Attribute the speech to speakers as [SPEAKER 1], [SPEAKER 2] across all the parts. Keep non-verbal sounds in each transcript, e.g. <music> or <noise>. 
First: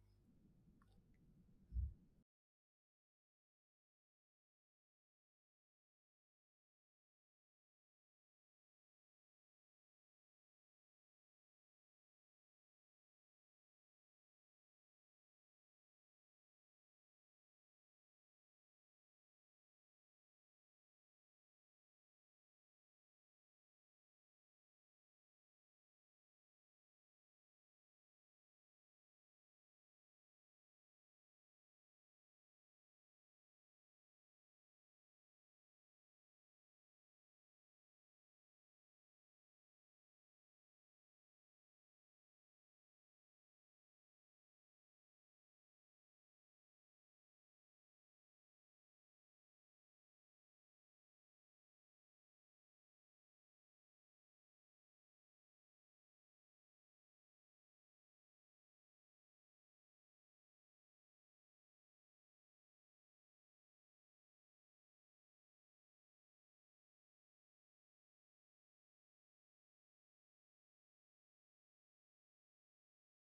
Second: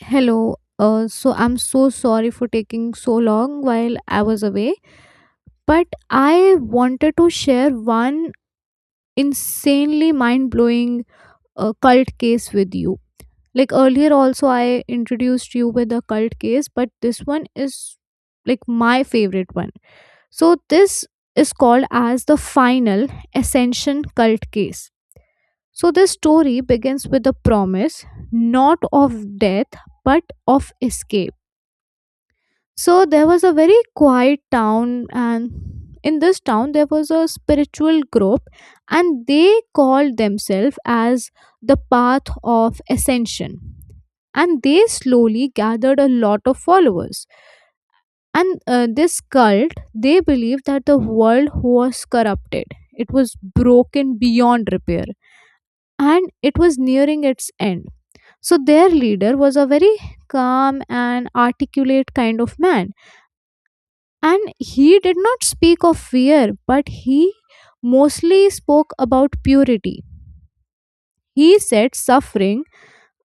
[SPEAKER 1] Hello. So I'm so sorry for taking so long while I was away, but I wanted to share one insanely mind blowing cult case with you. Like earlier, also, I introduced you with a cult case, but this one is like my favorite one. So, this is called as the final ascension cult case. So, this story begins with the promise not of death but of escape. So there was a very quiet town, and in this town, there was a spiritual group, and they called themselves as the Path of Ascension. And they slowly gathered a lot of followers. And This cult, they believed that the world was corrupted, it was broken beyond repair, and it was nearing its end. So their leader was a very calm and articulate kind of man and he did not speak of fear, but he mostly spoke about purity. He said suffering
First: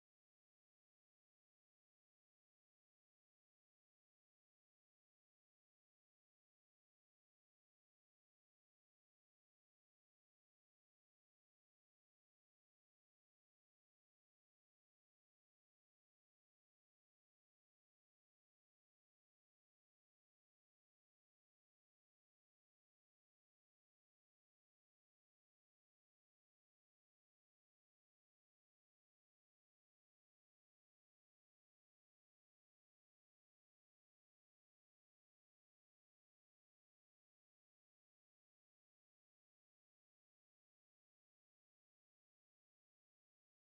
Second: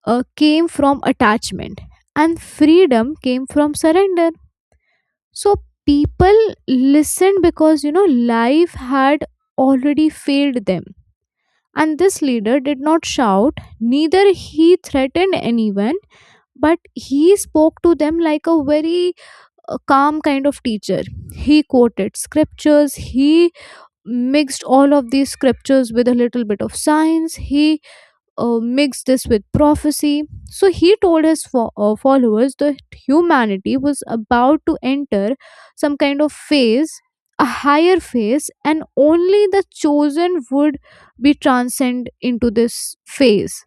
[SPEAKER 1] came from attachment and freedom came from surrender. So people listened because you know life had already failed them. And this leader did not shout, neither he threatened anyone, but he spoke to them like a very calm kind of teacher. He quoted scriptures, he mixed all of these scriptures with a little bit of science. He mixed this with prophecy. So he told his followers that humanity was about to enter some kind of phase, a higher phase, and only the chosen would be transcend into this phase.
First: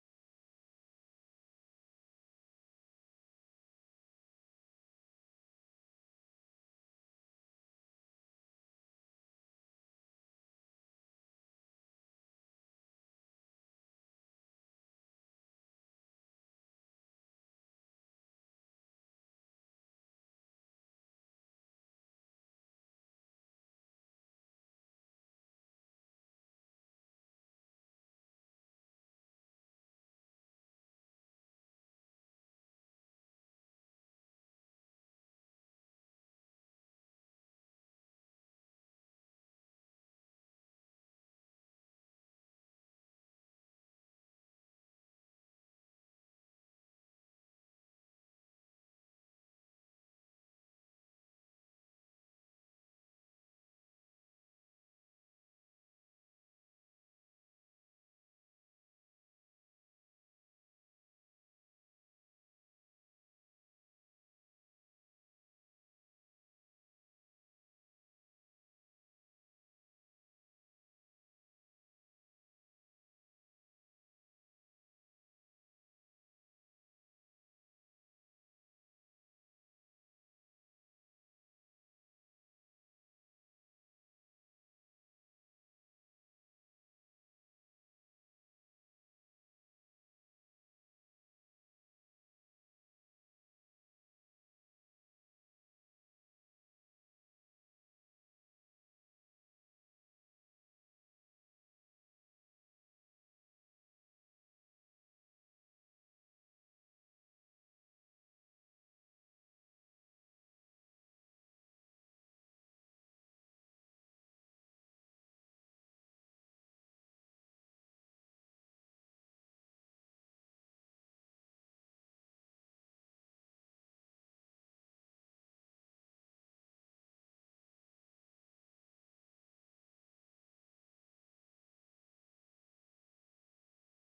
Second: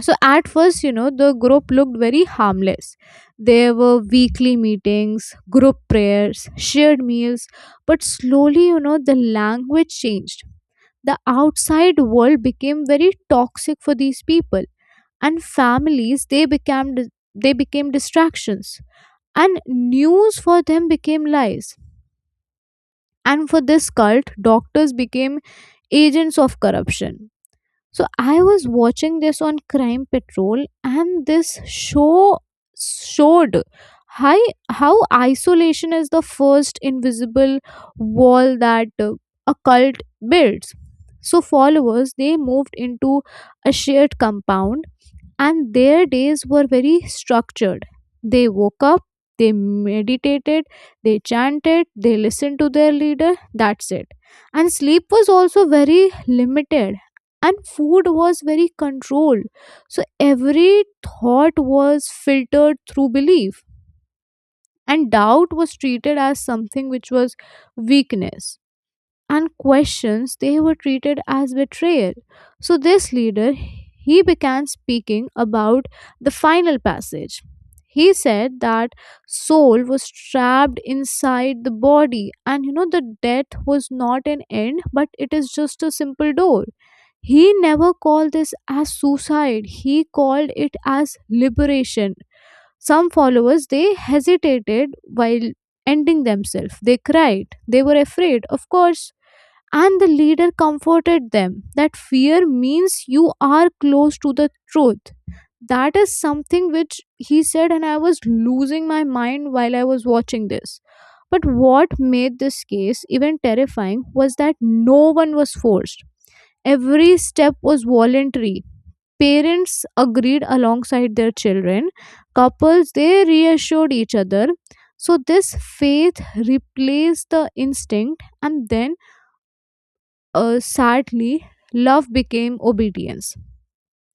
[SPEAKER 1] So at first, you know, the group looked very harmless. There were weekly meetings, group prayers, shared meals, but slowly, you know, the language changed. The outside world became very toxic for these people, and families they became distractions, and news for them became lies. And for this cult, doctors became agents of corruption. So I was watching this on Crime Patrol, and this show showed how, how isolation is the first invisible wall that a cult builds. So followers they moved into a shared compound and their days were very structured. They woke up, they meditated, they chanted, they listened to their leader, that's it. And sleep was also very limited, and food was very controlled. So every thought was filtered through belief, and doubt was treated as something which was weakness and questions, they were treated as betrayal. So this leader, he began speaking about the final passage. He said that soul was trapped inside the body and you know the death was not an end but it is just a simple door. He never called this as suicide. He called it as liberation. Some followers they hesitated while ending themselves. They cried. They were afraid. Of course, and the leader comforted them that fear means you are close to the truth. That is something which he said, and I was losing my mind while I was watching this. But what made this case even terrifying was that no one was forced. Every step was voluntary. Parents agreed alongside their children. Couples they reassured each other. So this faith replaced the instinct and then sadly, love became obedience.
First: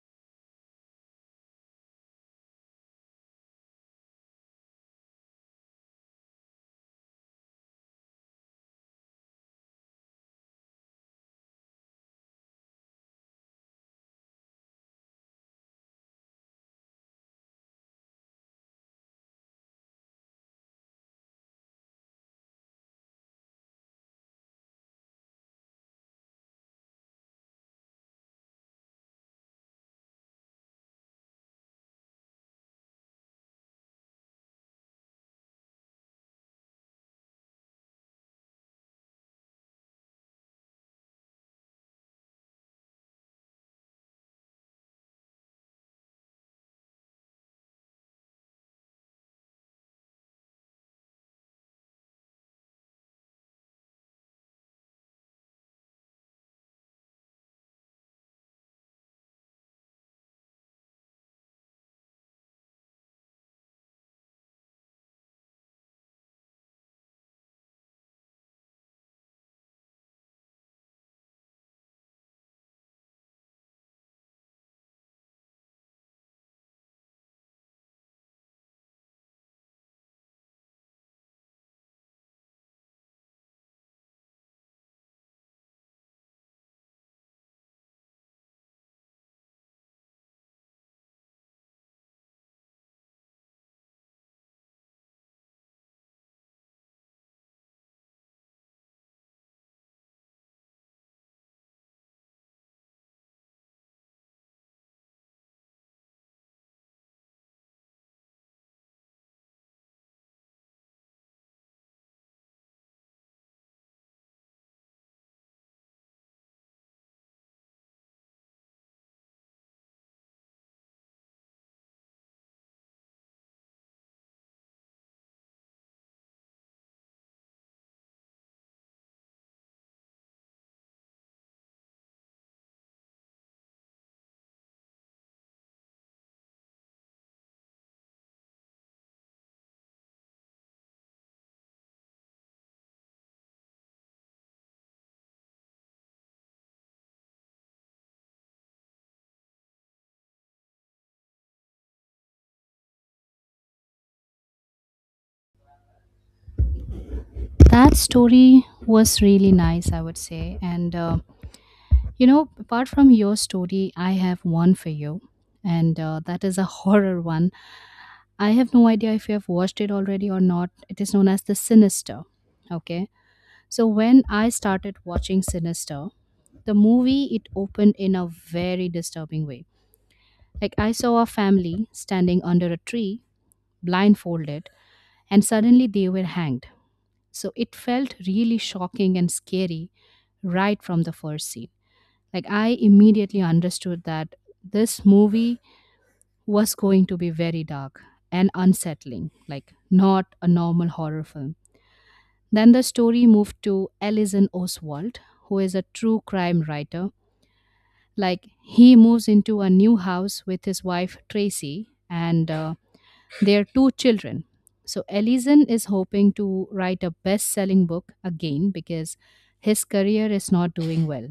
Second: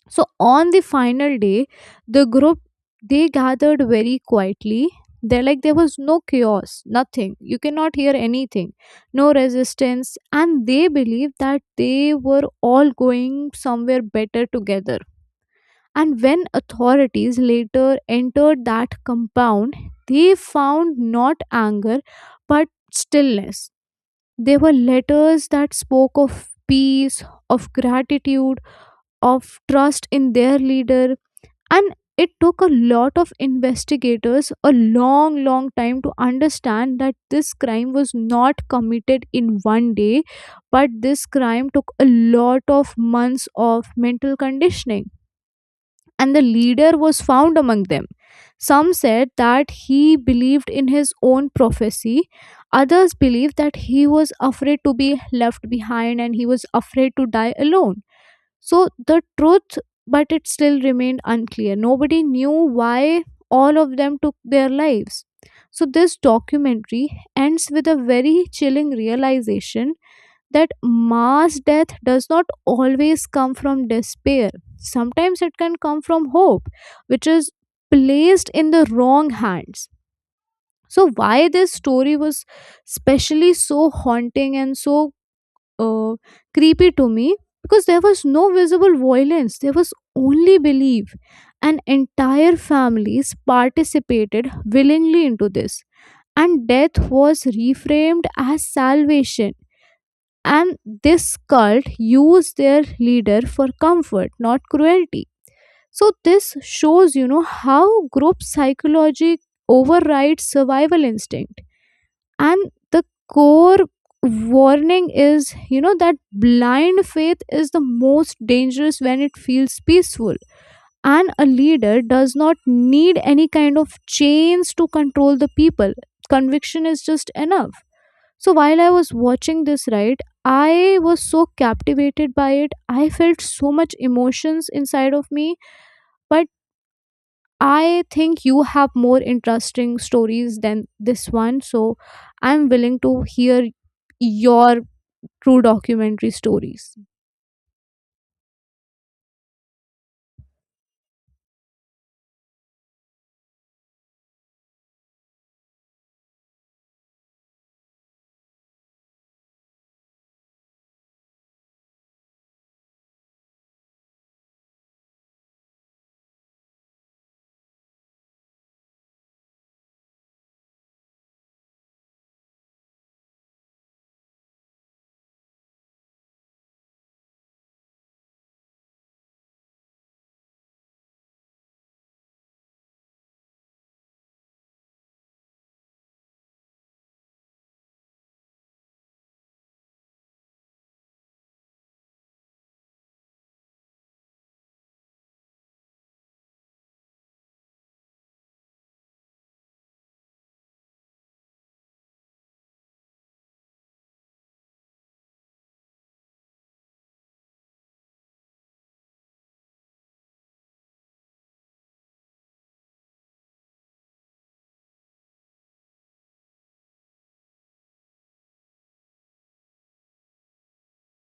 [SPEAKER 1] So on the final day, the group they gathered very quietly. They are like there was no chaos, nothing. You cannot hear anything, no resistance, and they believed that they were all going somewhere better together. And when authorities later entered that compound, they found not anger but stillness. There were letters that spoke of peace, of gratitude, of trust in their leader, and it took a lot of investigators a long, long time to understand that this crime was not committed in one day, but this crime took a lot of months of mental conditioning and the leader was found among them. Some said that he believed in his own prophecy. Others believed that he was afraid to be left behind and he was afraid to die alone. So the truth, but it still remained unclear. Nobody knew why all of them took their lives. So this documentary ends with a very chilling realization that mass death does not always come from despair. Sometimes it can come from hope, which is placed in the wrong hands. So, why this story was specially so haunting and so uh, creepy to me? Because there was no visible violence, there was only belief. And entire families participated willingly into this. And death was reframed as salvation and this cult used their leader for comfort not cruelty. So this shows you know how group psychology overrides survival instinct and the core warning is you know that blind faith is the most dangerous when it feels peaceful and a leader does not need any kind of chains to control the people. Conviction is just enough. So while I was watching this, right, I was so captivated by it. I felt so much emotions inside of me. But I think you have more interesting stories than this one. So I'm willing to hear your true documentary stories.
[SPEAKER 2] That story was really nice, I would say. Apart from your story, I have one for you. And that is a <laughs> horror one. I have no idea if you have watched it already or not. It is known as The Sinister. Okay. So when I started watching Sinister, the movie it opened in a very disturbing way, like I saw a family standing under a tree blindfolded, and suddenly they were hanged. So it felt really shocking and scary right from the first scene. Like I immediately understood that this movie was going to be very dark and unsettling, like not a normal horror film. Then the story moved to Ellison Oswald, who is a true crime writer. Like he moves into a new house with his wife Tracy and their two children. So Ellison is hoping to write a best-selling book again because his career is not doing well.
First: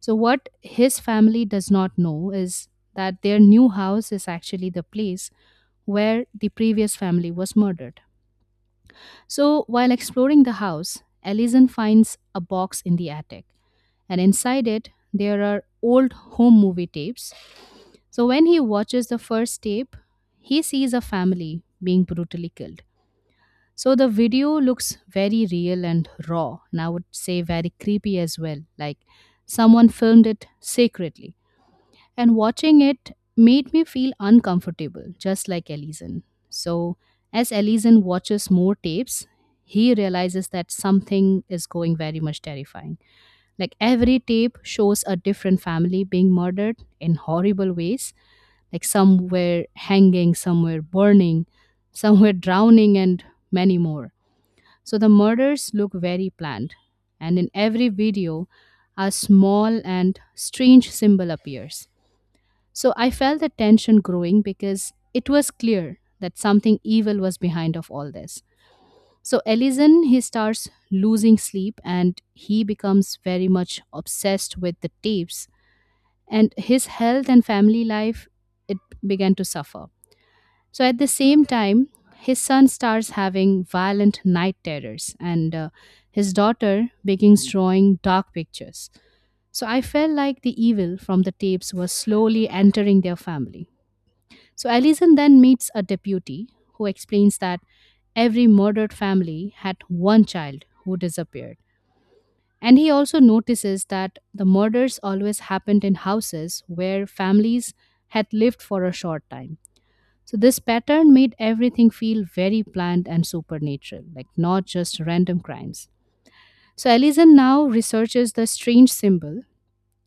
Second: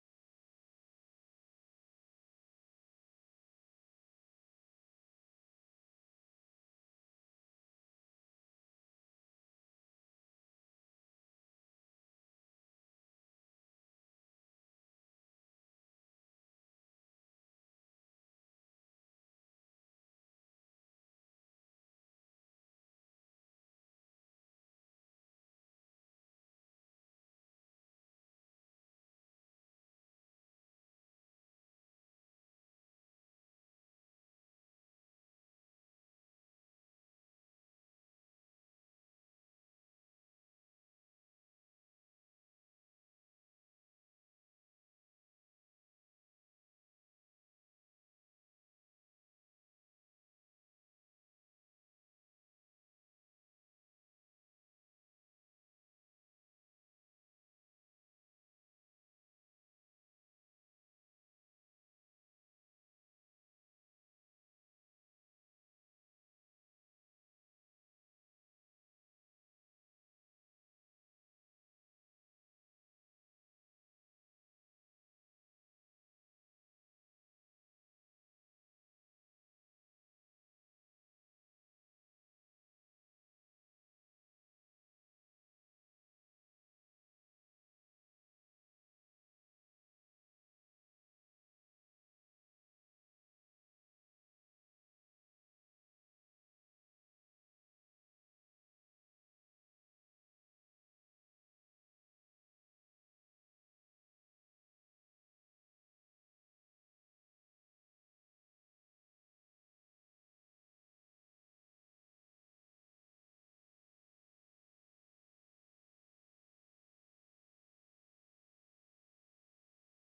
[SPEAKER 2] So what his family does not know is that their new house is actually the place where the previous family was murdered. So while exploring the house, Ellison finds a box in the attic, and inside it there are old home movie tapes. So when he watches the first tape, he sees a family being brutally killed. So the video looks very real and raw, and I would say very creepy as well. Like someone filmed it secretly. And watching it made me feel uncomfortable, just like Ellison. So, as Ellison watches more tapes, he realizes that something is going very much terrifying. Like every tape shows a different family being murdered in horrible ways, like somewhere hanging, somewhere burning, somewhere drowning, and many more. So the murders look very planned, and in every video, a small and strange symbol appears. So I felt the tension growing because it was clear that something evil was behind of all this. So Ellison he starts losing sleep and he becomes very much obsessed with the tapes, and his health and family life it began to suffer. So at the same time, his son starts having violent night terrors, and his daughter begins drawing dark pictures. So I felt like the evil from the tapes was slowly entering their family. So Alison then meets a deputy who explains that every murdered family had one child who disappeared. And he also notices that the murders always happened in houses where families had lived for a short time. So this pattern made everything feel very planned and supernatural, like not just random crimes. So Ellison now researches the strange symbol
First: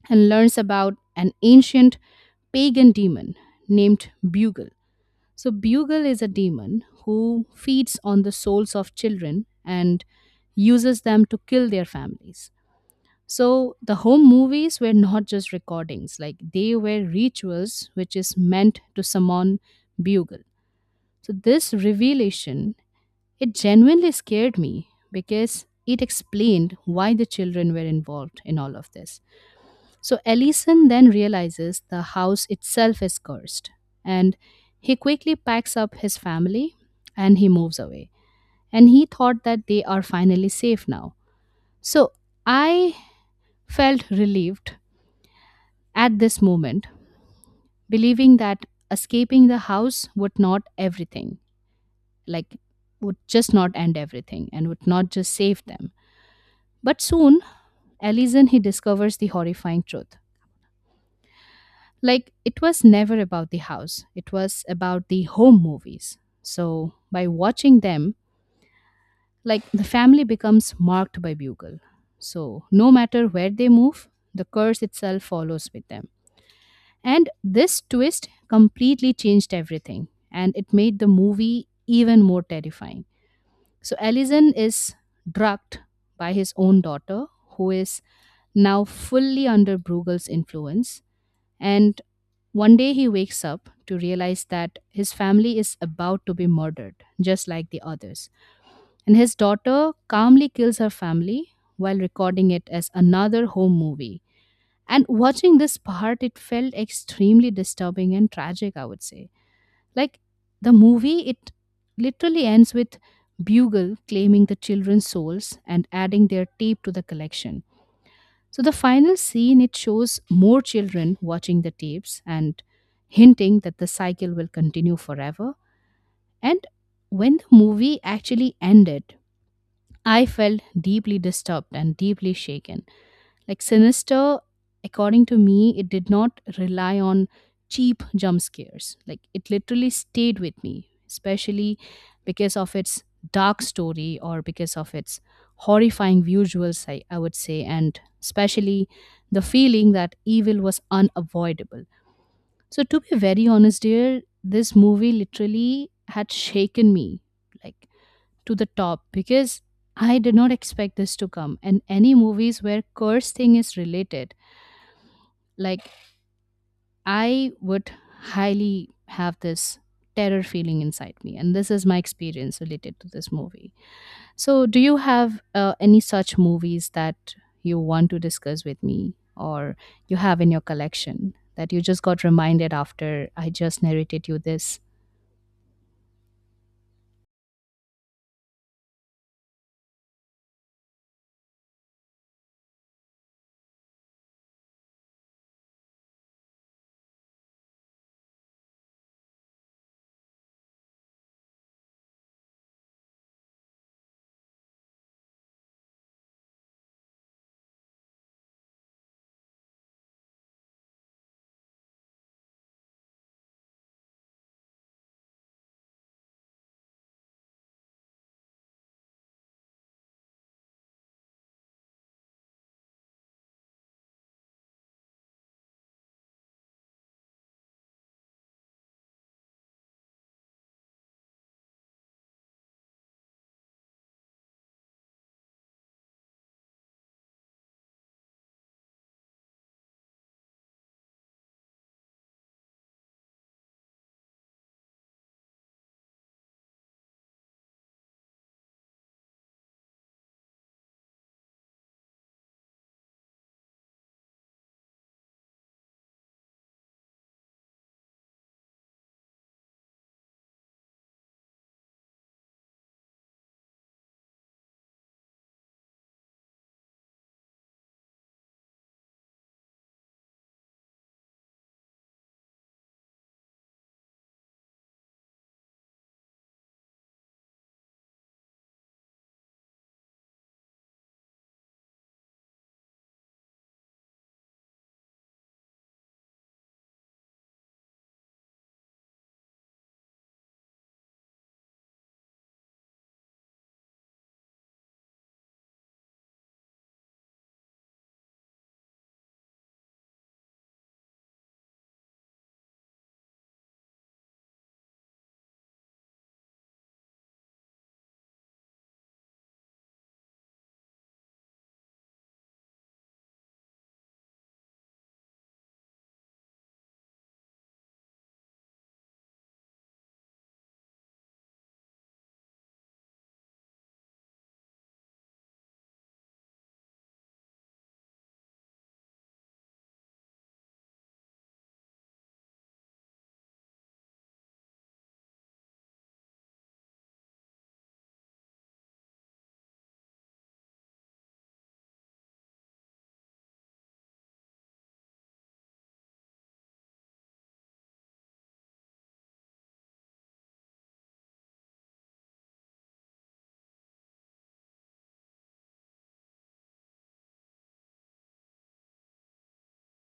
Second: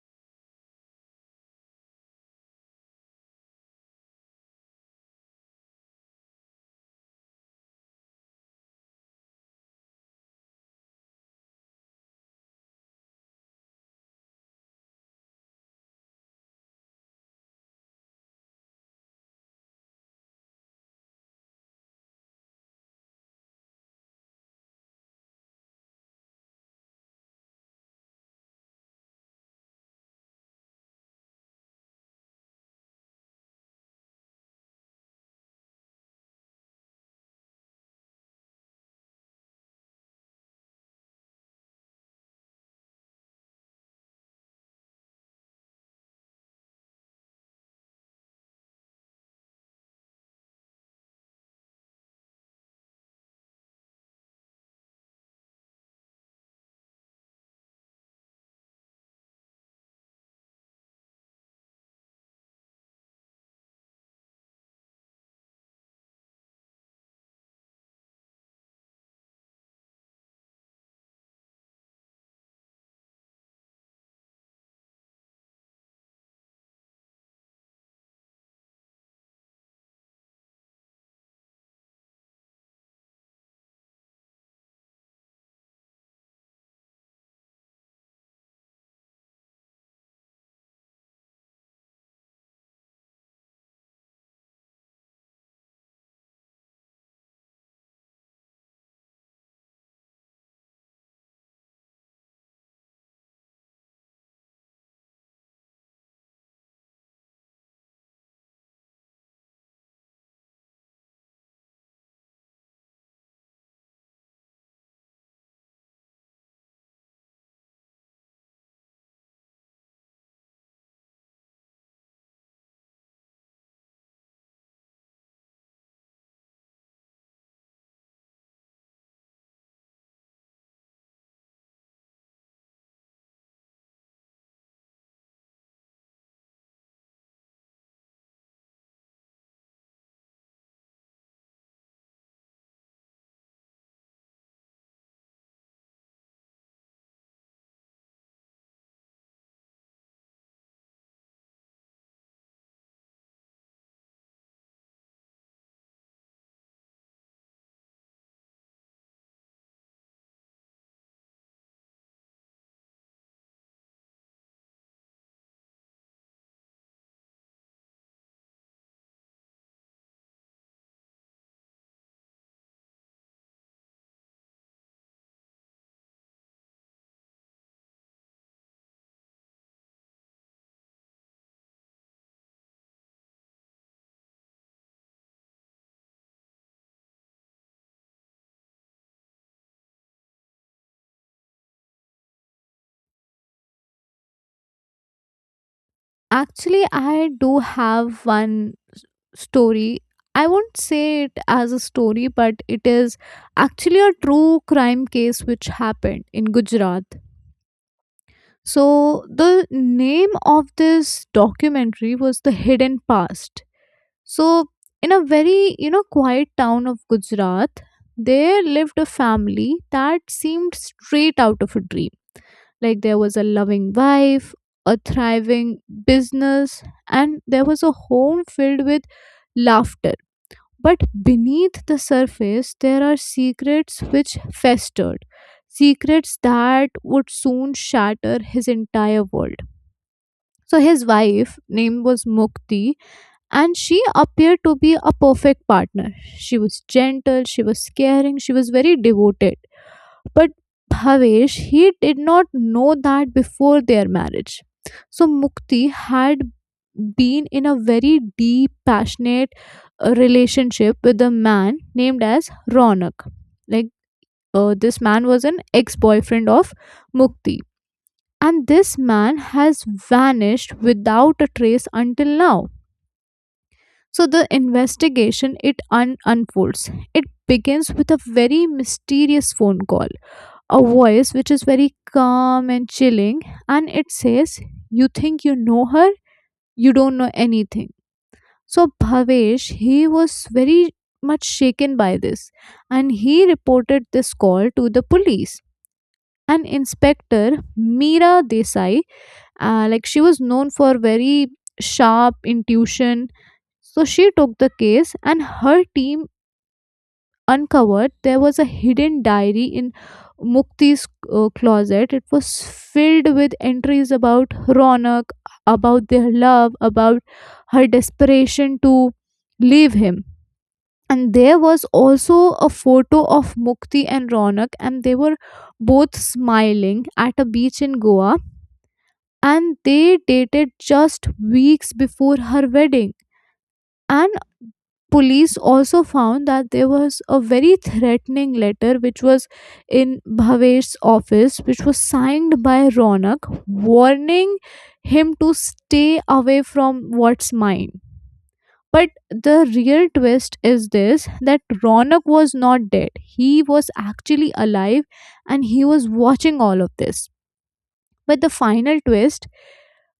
[SPEAKER 2] and learns about an ancient pagan demon named Bugle. So Bugle is a demon who feeds on the souls of children and uses them to kill their families. So the home movies were not just recordings, like they were rituals which is meant to summon Bugle. So this revelation, it genuinely scared me because it explained why the children were involved in all of this. So Ellison then realizes the house itself is cursed and he quickly packs up his family and he moves away. And he thought that they are finally safe now. So I felt relieved at this moment, believing that escaping the house would not everything, like would just not end everything and would not just save them. But soon, Ellison he discovers the horrifying truth. Like it was never about the house. It was about the home movies. So by watching them, like the family becomes marked by Bugle. So no matter where they move, the curse itself follows with them. And this twist completely changed everything and it made the movie even more terrifying. So Ellison is drugged by his own daughter, who is now fully under Bruegel's influence. And one day he wakes up to realize that his family is about to be murdered, just like the others. And his daughter calmly kills her family while recording it as another home movie. And watching this part, it felt extremely disturbing and tragic, I would say. Like the movie, it literally ends with Bugle claiming the children's souls and adding their tape to the collection. So the final scene it shows more children watching the tapes and hinting that the cycle will continue forever. And when the movie actually ended, I felt deeply disturbed and deeply shaken, like Sinister, according to me, it did not rely on cheap jump scares. Like it literally stayed with me, especially because of its dark story or because of its horrifying visuals, I would say, and especially the feeling that evil was unavoidable. So, to be very honest, dear, this movie literally had shaken me. Like, to the top, because I did not expect this to come. And any movies where curse thing is related, like I would highly have this terror feeling inside me. And this is my experience related to this movie. So, do you have any such movies that you want to discuss with me or you have in your collection that you just got reminded after I just narrated you this?
[SPEAKER 1] Actually, I do have one story. I won't say it as a story, but it is actually a true crime case which happened in Gujarat. So, the name of this documentary was The Hidden Past. So, in a very, you know, quiet town of Gujarat, there lived a family that seemed straight out of a dream. Like, there was a loving wife, a thriving business, and there was a home filled with laughter. But beneath the surface, there are secrets which festered, secrets that would soon shatter his entire world. So his wife name was Mukti and she appeared to be a perfect partner. She was gentle, she was caring, she was very devoted. But Bhavesh he did not know that before their marriage. So Mukti had been in a very deep passionate relationship with a man named as Ronak. Like this man was an ex-boyfriend of Mukti and this man has vanished without a trace until now. So the investigation it unfolds. It begins with a very mysterious phone call, a voice which is very calm and chilling, and it says you think you know her, you don't know anything. So Bhavesh he was very much shaken by this and he reported this call to the police. An inspector, Meera Desai. Like she was known for very sharp intuition. So she took the case, and her team uncovered there was a hidden diary in Mukti's closet. It was filled with entries about Ronak, about their love, about her desperation to leave him. And there was also a photo of Mukti and Ronak, and they were both smiling at a beach in Goa and they dated just weeks before her wedding. And police also found that there was a very threatening letter which was in Bhavesh's office, which was signed by Ronak, warning him to stay away from what's mine. But the real twist is this that Ronak was not dead. He was actually alive and he was watching all of this. But the final twist,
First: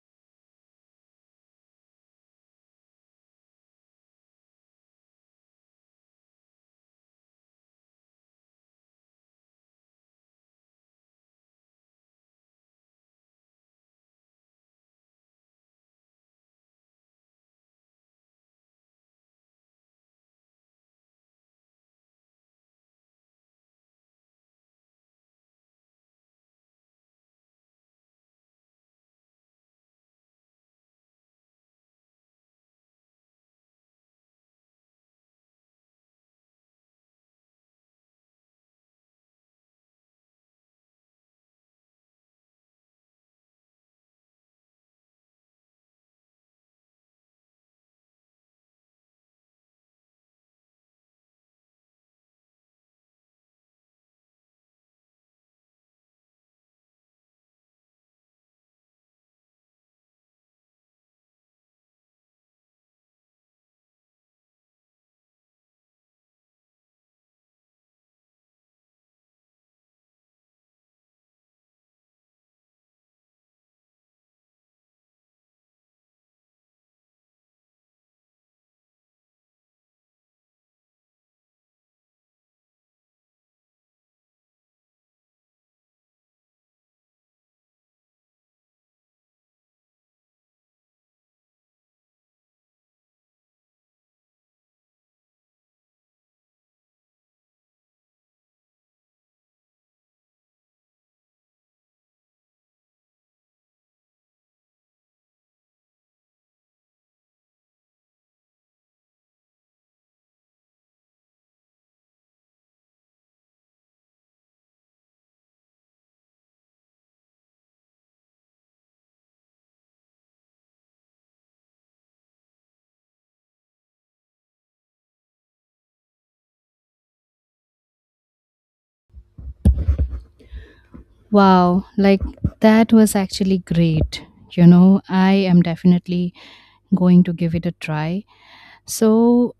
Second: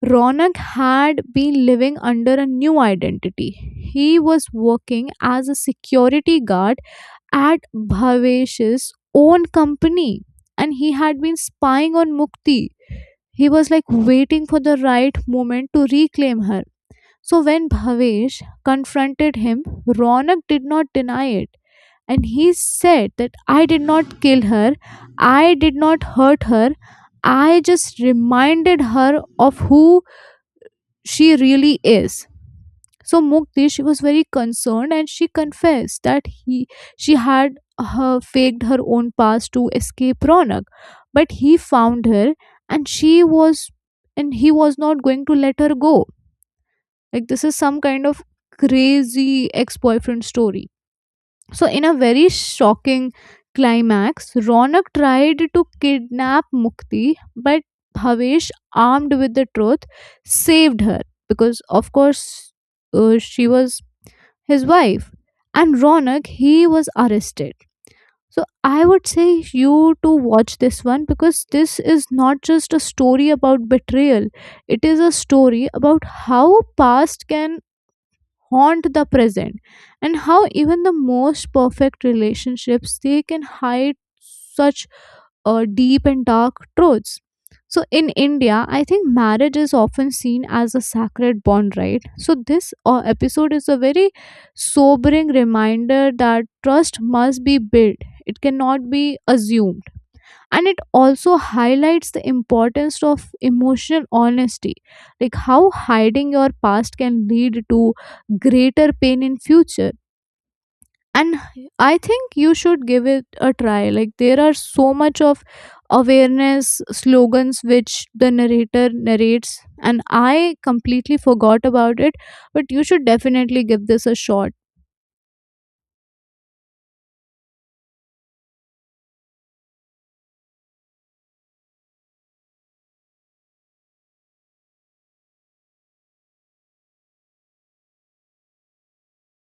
[SPEAKER 1] Ronak had been living under a new identity. He was working as a security guard at Bhavesh's own company and he had been spying on Mukti. He was like waiting for the right moment to reclaim her. So when Bhavesh confronted him, Ronak did not deny it and he said that I did not kill her, I did not hurt her, I just reminded her of who she really is. So Mukti, she was very concerned and she confessed that he she had her faked her own past to escape Ronak. But he found her and she was and he was not going to let her go. Like this is some kind of crazy ex-boyfriend story. So, in a very shocking climax, Ronak tried to kidnap Mukti, but Bhavesh, armed with the truth, saved her because, of course, she was his wife. And Ronak, he was arrested. So, I would say you to watch this one because this is not just a story about betrayal, it is a story about how past can haunt the present and how even the most perfect relationships they can hide such deep and dark truths. So in India, I think marriage is often seen as a sacred bond, right? So this episode is a very sobering reminder that trust must be built, it cannot be assumed. And it also highlights the importance of emotional honesty, like how hiding your past can lead to greater pain in future. And I think you should give it a try. Like, there are so much of awareness slogans which the narrator narrates, and I completely forgot about it, but you should definitely give this a shot.
[SPEAKER 2] Wow, like that was actually great. You know, I am definitely going to give it a try. So,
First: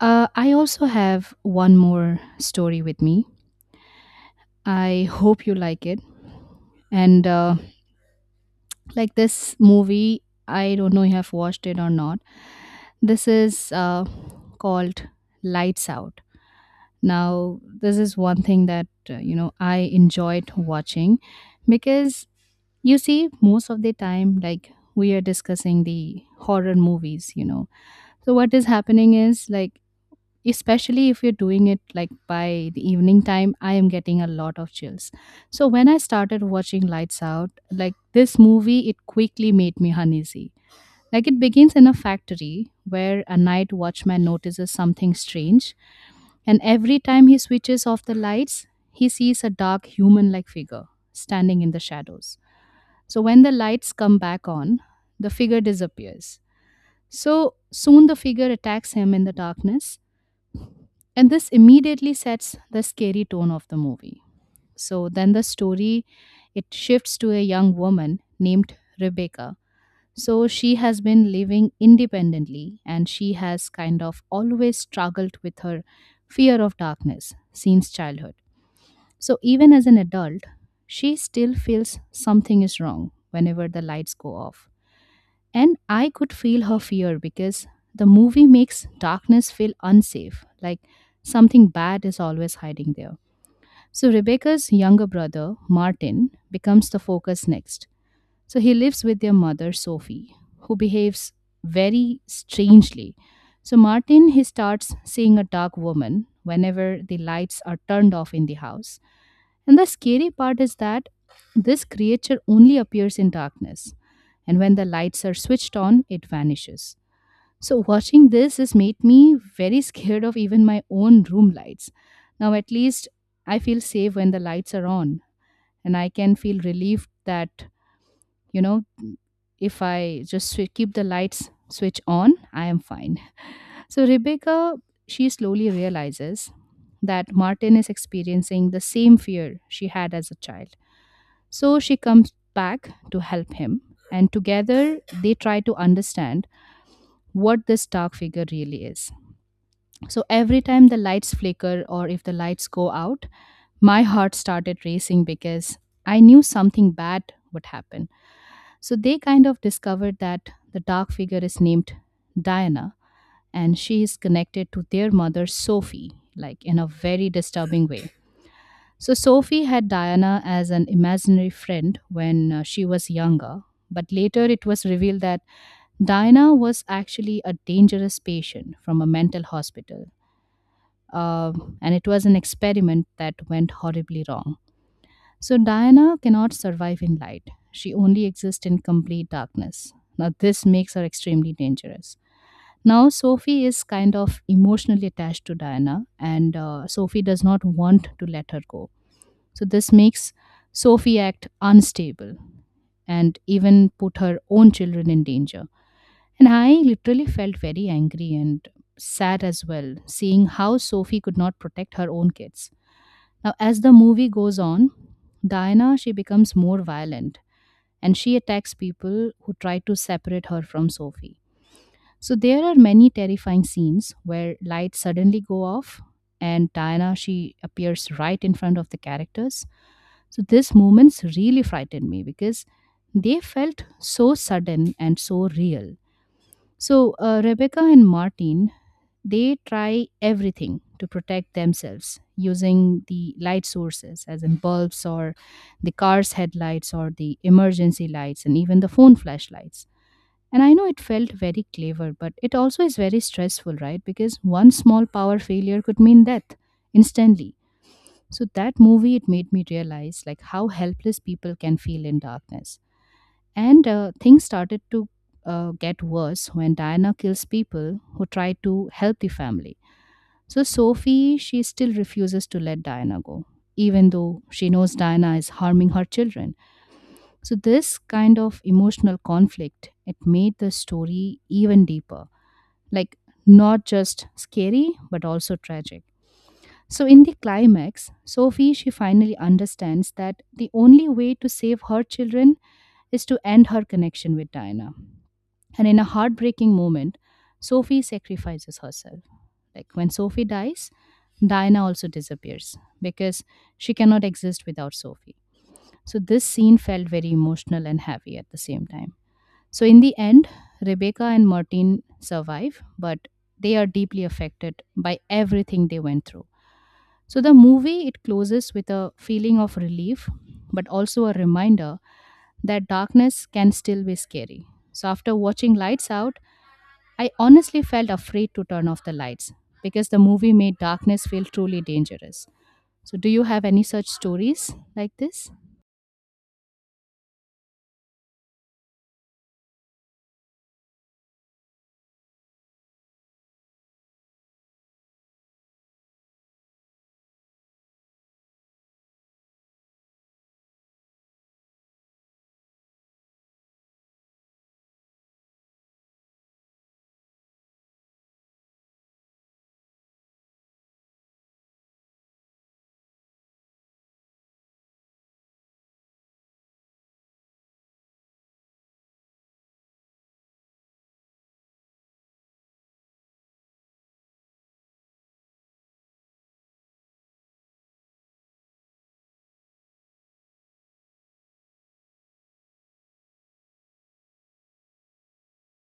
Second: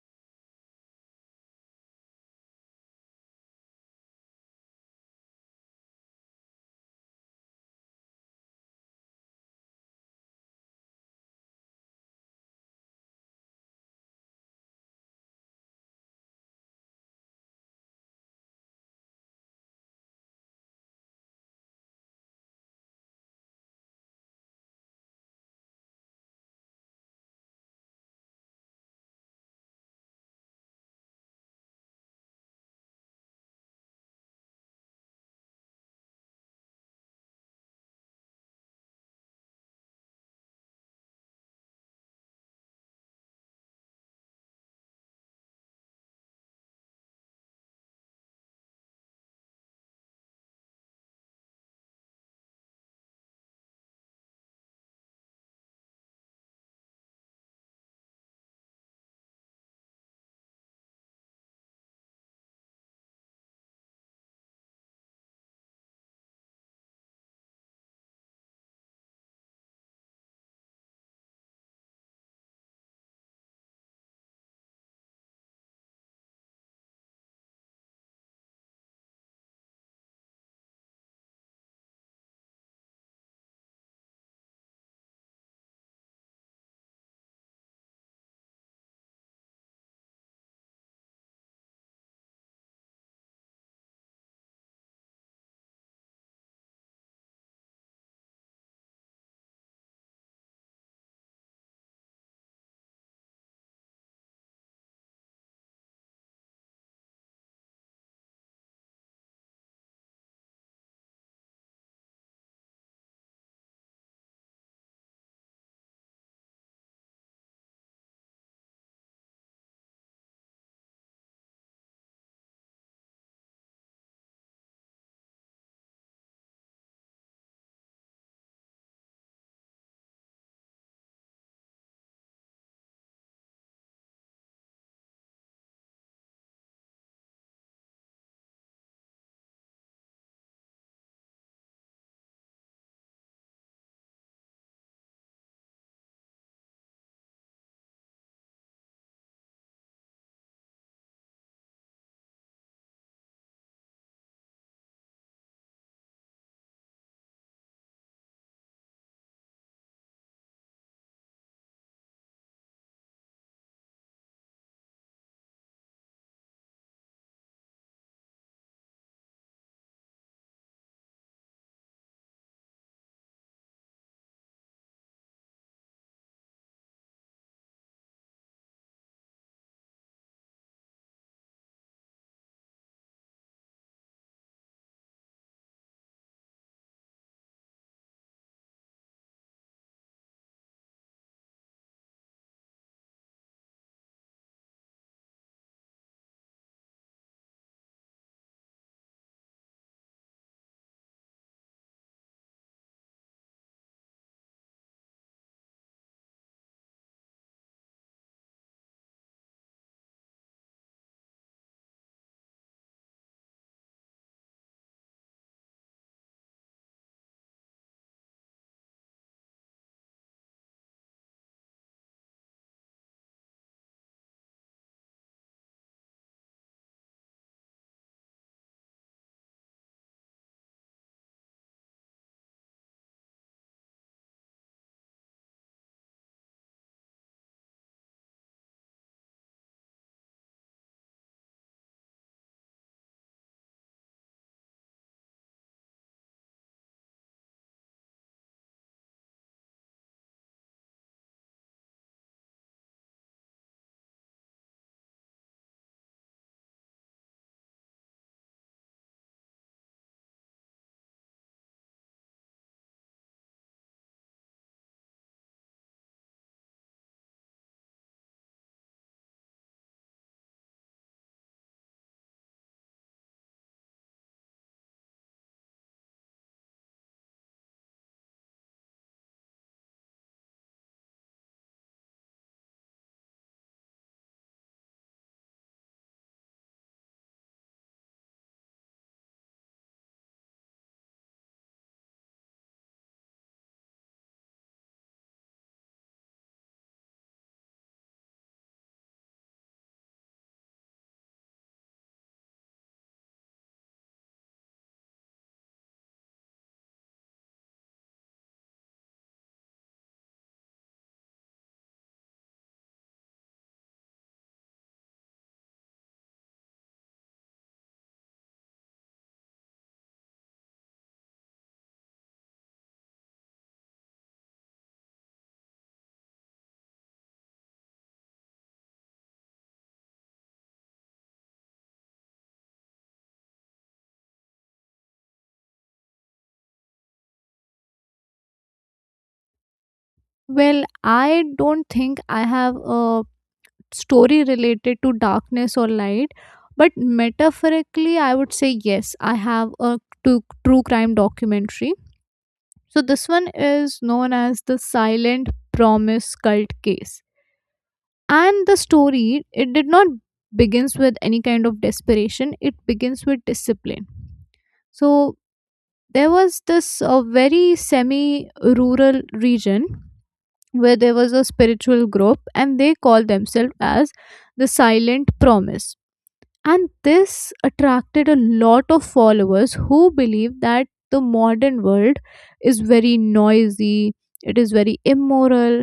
[SPEAKER 2] I also have one more story with me. I hope you like it. And like this movie, I don't know if you have watched it or not. This is called Lights Out. Now, this is one thing that, you know, I enjoyed watching because you see most of the time, like we are discussing the horror movies, you know. So what is happening is, like, especially if you're doing it like by the evening time, I am getting a lot of chills. So when I started watching Lights Out, like this movie it quickly made me uneasy. Like it begins in a factory where a night watchman notices something strange, and every time he switches off the lights, he sees a dark human like figure standing in the shadows. So when the lights come back on, the figure disappears. So soon the figure attacks him in the darkness, and this immediately sets the scary tone of the movie. So then the story it shifts to a young woman named Rebecca. So she has been living independently and she has kind of always struggled with her fear of darkness since childhood. So even as an adult, she still feels something is wrong whenever the lights go off, and I could feel her fear because the movie makes darkness feel unsafe, like something bad is always hiding there. So Rebecca's younger brother, Martin, becomes the focus next. So he lives with their mother, Sophie, who behaves very strangely. So Martin, he starts seeing a dark woman whenever the lights are turned off in the house. And the scary part is that this creature only appears in darkness, and when the lights are switched on, it vanishes. So, watching this has made me very <laughs> scared of even my own room lights. Now, at least I feel safe when the lights are on, and I can feel relieved that, you know, if I just keep the lights switch on, I am fine. <laughs> So, Rebecca, she slowly realizes that Martin is experiencing the same fear she had as a child. So, she comes back to help him, and together they try to understand what this dark figure really is. So every time the lights flicker or if the lights go out, my heart started racing because I knew something bad would happen. So they kind of discovered that the dark figure is named Diana, and she is connected to their mother Sophie, like in a very disturbing way. So Sophie had Diana as an imaginary friend when she was younger, but later it was revealed that Diana was actually a dangerous patient from a mental hospital, uh, and it was an experiment that went horribly wrong. So, Diana cannot survive in light, she only exists in complete darkness. Now, this makes her extremely dangerous. Now, Sophie is kind of emotionally attached to Diana, and Sophie does not want to let her go. So, this makes Sophie act unstable and even put her own children in danger. And I literally felt very angry and sad as well, seeing how Sophie could not protect her own kids. Now, as the movie goes on, Diana she becomes more violent and she attacks people who try to separate her from Sophie. So there are many terrifying scenes where lights suddenly go off and Diana she appears right in front of the characters. So these moments really frightened me because they felt so sudden and so real. So, Rebecca and Martin, they try everything to protect themselves using the light sources, as in bulbs or the car's headlights or the emergency lights and even the phone flashlights. And I know it felt very clever, but it also is very stressful, right? Because one small power failure could mean death instantly. So that movie it made me realize like how helpless people can feel in darkness. And things started to get worse when Diana kills people who try to help the family. So Sophie, she still refuses to let Diana go, even though she knows Diana is harming her children. So this kind of emotional conflict, it made the story even deeper. Like not just scary, but also tragic. So in the climax, Sophie she finally understands that the only way to save her children is to end her connection with Diana. And in a heartbreaking moment, Sophie sacrifices herself. Like when Sophie dies, Diana also disappears because she cannot exist without Sophie. So this scene felt very emotional and heavy at the same time. So in the end, Rebecca and Martin survive, but they are deeply affected by everything they went through. So the movie it closes with a feeling of relief, but also a reminder that darkness can still be scary. So after watching Lights Out, I honestly felt afraid to turn off the lights because the movie made darkness feel truly dangerous. So, do you have any such stories like this?
[SPEAKER 1] Well, I don't think I have a story related to darkness or light, but metaphorically I would say yes, I have a true crime documentary. So this one is known as The Silent Promise cult case, and the story, it did not begins with any kind of desperation, it begins with discipline. So there was this very semi rural region where there was a spiritual group, and they called themselves as The Silent Promise. And this attracted a lot of followers who believe that the modern world is very noisy, it is very immoral,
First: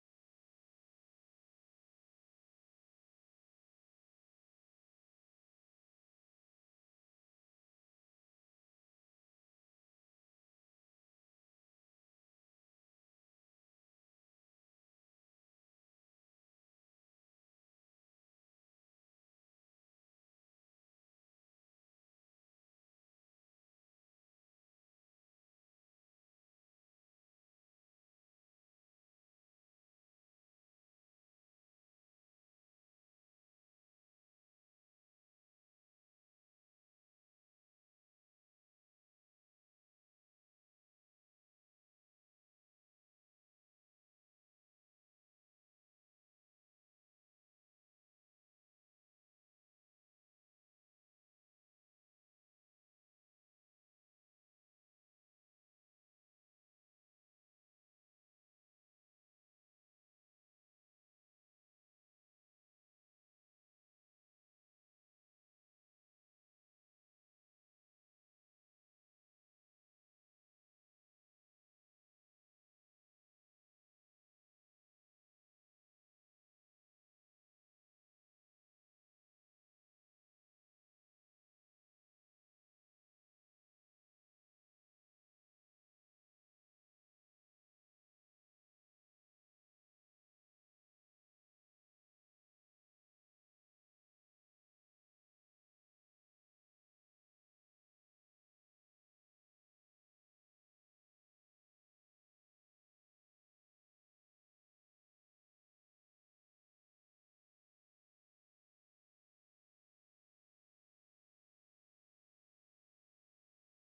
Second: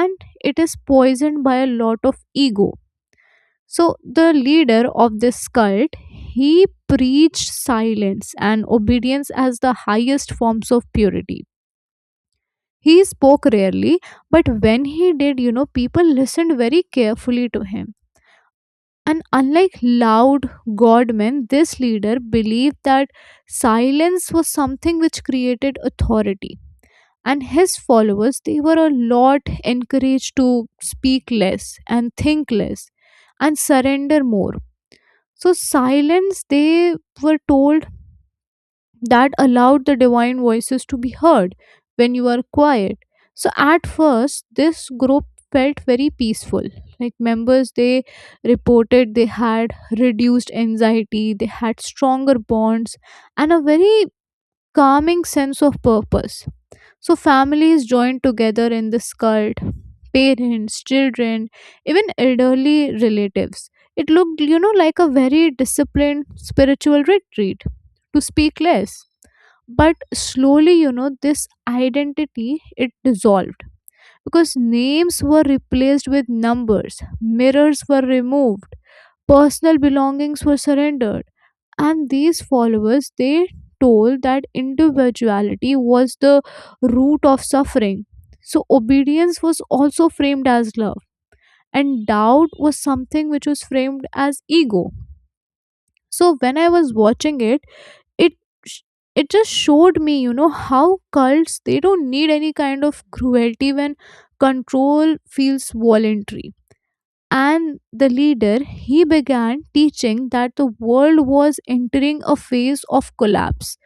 [SPEAKER 1] and it is poisoned by a lot of ego. So, the leader of this cult, he preached silence and obedience as the highest forms of purity. He spoke rarely, but when he did, you know, people listened very carefully to him. And unlike loud godmen, this leader believed that silence was something which created authority. And his followers, they were a lot encouraged to speak less and think less and surrender more. So silence, they were told, that allowed the divine voices to be heard when you are quiet. So at first, this group felt very peaceful. Like, members, they reported they had reduced anxiety, they had stronger bonds and a very calming sense of purpose. So families joined together in this cult, parents, children, even elderly relatives. It looked, you know, like a very disciplined spiritual retreat to speak less. But slowly, you know, this identity it dissolved because names were replaced with numbers, mirrors were removed, personal belongings were surrendered, and these followers, they told that individuality was the root of suffering. So obedience was also framed as love, and doubt was something which was framed as ego. So when I was watching it, it sh- it just showed me, you know, how cults they don't need any kind of cruelty when control feels voluntary. And the leader, he began teaching that the world was entering a phase of collapse,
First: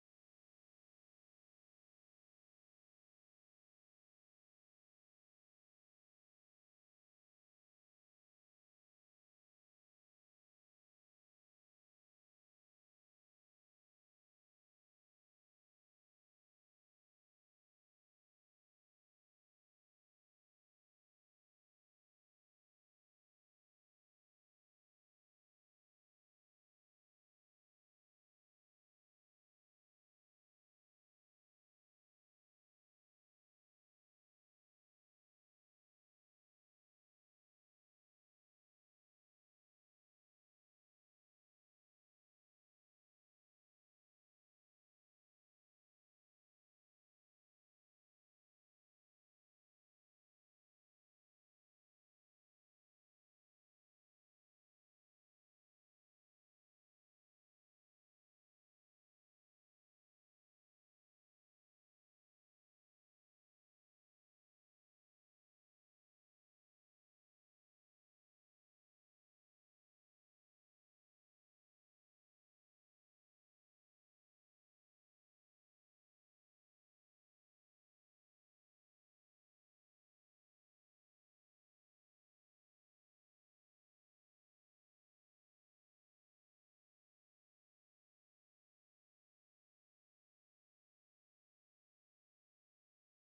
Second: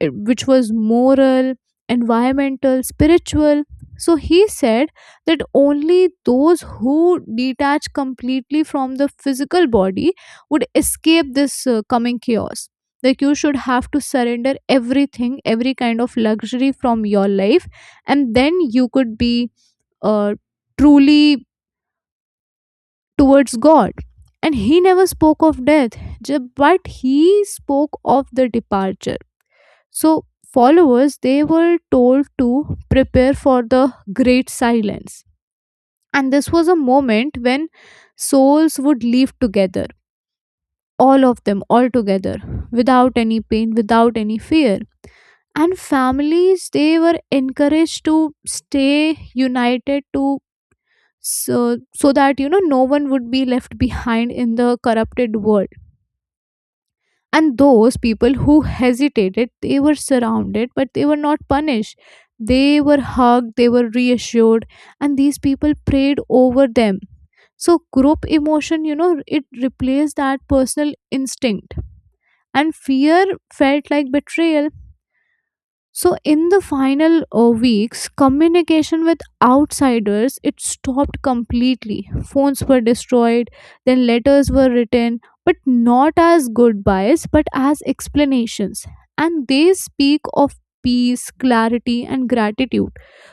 [SPEAKER 1] which was moral, environmental, spiritual. So he said that only those who detach completely from the physical body would escape this coming chaos. Like, you should have to surrender everything, every kind of luxury from your life, and then you could be uh, truly towards God. And he never spoke of death, but he spoke of the departure. So followers, they were told to prepare for the great silence. And this was a moment when souls would leave together, all of them all together, without any pain, without any fear. And families, they were encouraged to stay united to, so that, you know, no one would be left behind in the corrupted world. And those people who hesitated, they were surrounded, but they were not punished. They were hugged, they were reassured, and these people prayed over them. So group emotion, you know, it replaced that personal instinct, and fear felt like betrayal. So in the final weeks, communication with outsiders it stopped completely. Phones were destroyed, then letters were written, but not as goodbyes, but as explanations. And they speak of peace, clarity, and gratitude.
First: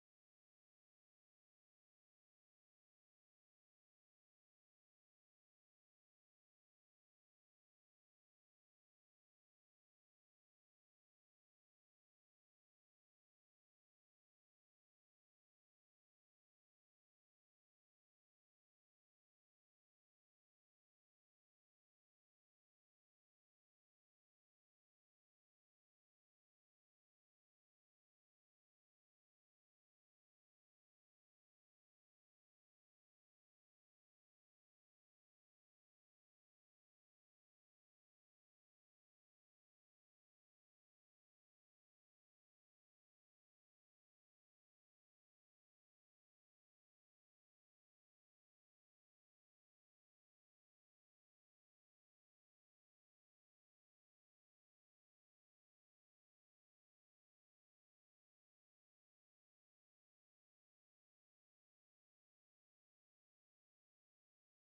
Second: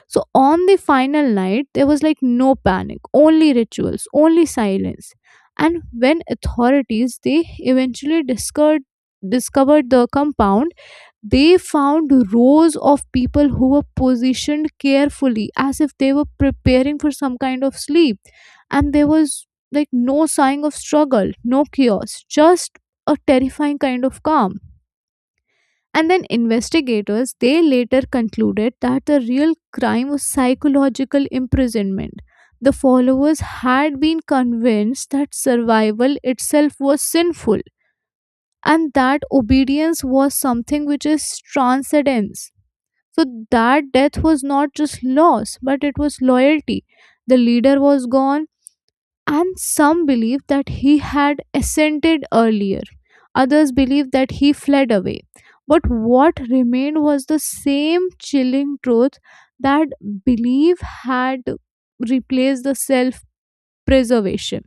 [SPEAKER 1] So on the final night, there was like no panic, only rituals, only silence. And when authorities they eventually discovered the compound, they found rows of people who were positioned carefully as if they were preparing for some kind of sleep. And there was like no sign of struggle, no chaos, just a terrifying kind of calm. And then investigators, they later concluded that the real crime was psychological imprisonment. The followers had been convinced that survival itself was sinful and that obedience was something which is transcendence, so that death was not just loss, but it was loyalty. The leader was gone, and some believe that he had ascended earlier. Others believe that he fled away. But what remained was the same chilling truth, that belief had replaced the self preservation.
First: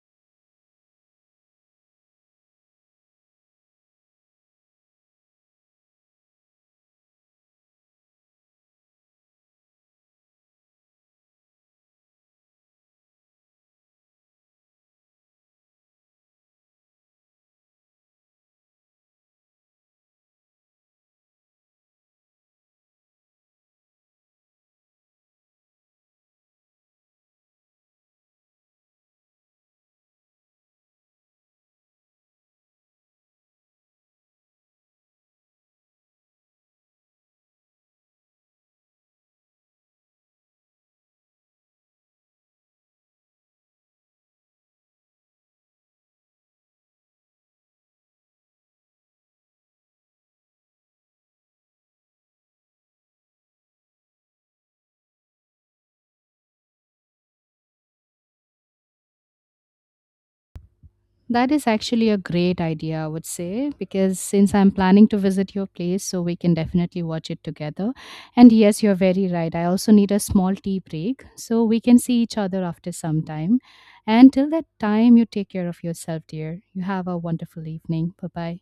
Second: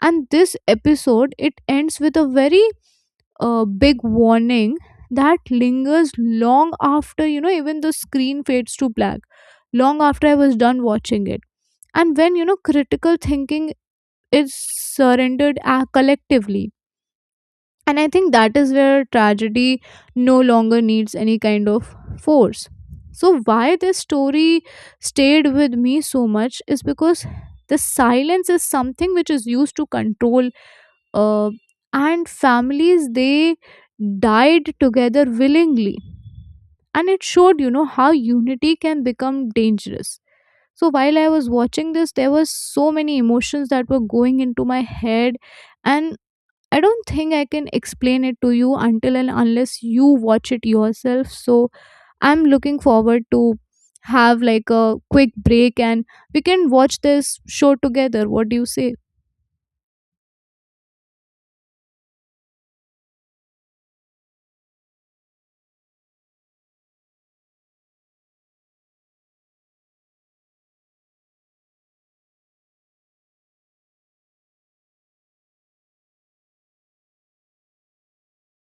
[SPEAKER 1] And this episode, it ends with a very big warning that lingers long after, you know, even the screen fades to black, long after I was done watching it. And when, you know, critical thinking is surrendered collectively, and I think that is where tragedy no longer needs any kind of force. So why this story stayed with me so much is because the silence is something which is used to control, uh, and families, they died together willingly, and it showed, you know, how unity can become dangerous. So while I was watching this, there were so many emotions that were going into my head, and I don't think I can explain it to you until and unless you watch it yourself. So I'm looking forward to have like a quick break, and we can watch this show together. What do you say?
[SPEAKER 2] That is actually a great idea, I would say, because since I'm planning to visit your place, so we can definitely watch it together. And yes, you're very right. I also need a small tea break, so we can see each other after some time. And till that time, you take care of yourself, dear. You have a wonderful evening. Bye bye.